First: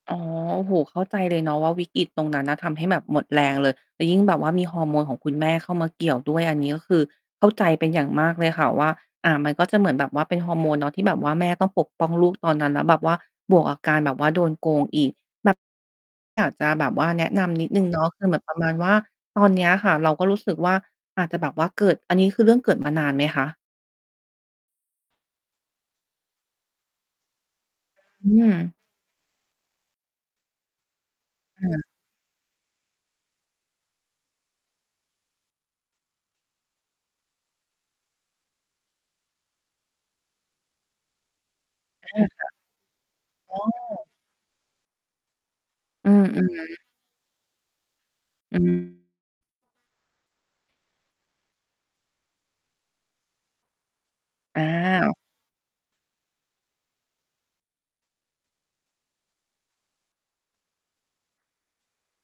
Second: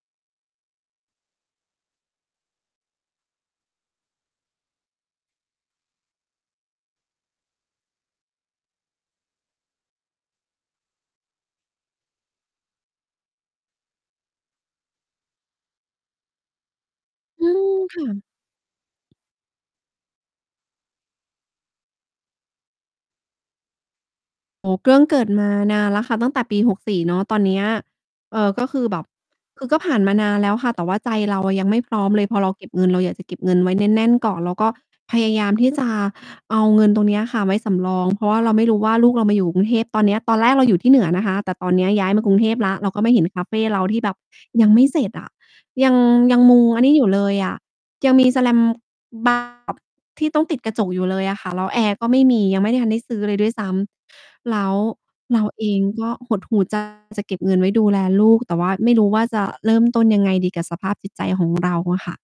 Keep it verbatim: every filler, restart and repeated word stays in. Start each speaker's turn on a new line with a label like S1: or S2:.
S1: อ๋อ โอ้โฮ เข้าใจเลยเนาะว่าวิกฤตตรงนั้นน่ะ ทำให้แบบหมดแรงเลย แล้วยิ่งแบบว่ามีฮอร์โมนของคุณแม่เข้ามาเกี่ยวด้วย อันนี้ก็คือเข้าใจเป็นอย่างมากเลยค่ะว่า อ่า มันก็จะเหมือนแบบว่าเป็น ฮอร์โมนเนาะ ที่แบบว่าแม่ต้องปกป้องลูกตอนนั้น แล้วแบบว่าบวกกับการแบบว่าโดนโกงอีก แบบ อยากจะแบบว่า แนะน
S2: อื
S1: ำนิดหน
S2: ม
S1: ึ่งเ
S2: ค
S1: นา
S2: ่
S1: ะ ค
S2: ะ
S1: ือเหมือนประมาณว่าตอนเนี้ยค่ะ เราก็รู้สึกว่าอาจจะแบบว่าเกิด อันนี้คือเรื่อง เกิดมานานไหมคะ?
S2: โอ้โฮ เกื้อง เกิดมานานแล้วค่ะ ตั้งแต่ปี หกสี่ เนาะ ตอนเนี้ย
S1: อื
S2: เอ่อ ก็
S1: ม
S2: คือแบบ คือก็ผ่านมานานแล้วค่ะ แต่ว่าใจเรา อะ
S1: ค
S2: ยัง
S1: ่
S2: ไม่
S1: ะ
S2: พร้อมเลย พอเราเก็บเงิน เราอยากจะเก็บเงินไว้ แน่น ๆ ก่อน แล้วก็พยายามที่ จะเอาเงินตรงเนี้ยค่ะไว้สำรอง เพราะว่าเราไม่รู้ว่าลูกเรามาอยู่กรุงเทพตอนเนี้ย ตอนแรก เราอยู่ที่เหนือนะคะ แต่ตอนย้
S1: อ
S2: ายม
S1: า
S2: ากรุ
S1: ค
S2: ง
S1: ่
S2: เทพแล้ว เราก็ไม่เห็น
S1: ะ
S2: คาเ
S1: อ
S2: ฟ
S1: ๋อ
S2: เราที่แบบยังไม่เสร็จอะ ยัง
S1: อือ
S2: ย
S1: อ
S2: ั
S1: ื
S2: งมุง
S1: อ
S2: อันนี้อยู่เลยอะ ยังมีสแล
S1: อ
S2: ม
S1: ืม
S2: บ้าง แบบที่ต้องติดกระจกอยู่เลยอะค่ะ แล้วแอร์ก็ไม่มี ยังไม่ทันได้ซื้อเลยด้วยซ้ำ แ
S1: อ
S2: ล
S1: ้า
S2: ้ว
S1: ว
S2: เราเองก็หดหู่ ใจ จะเก็บเงินไว้ดูแลลูก แต่ว่าไม่รู้ว่าจะเริ่มต้นยังไงดีกับสภาพจิตใจของ เราอะค่ะ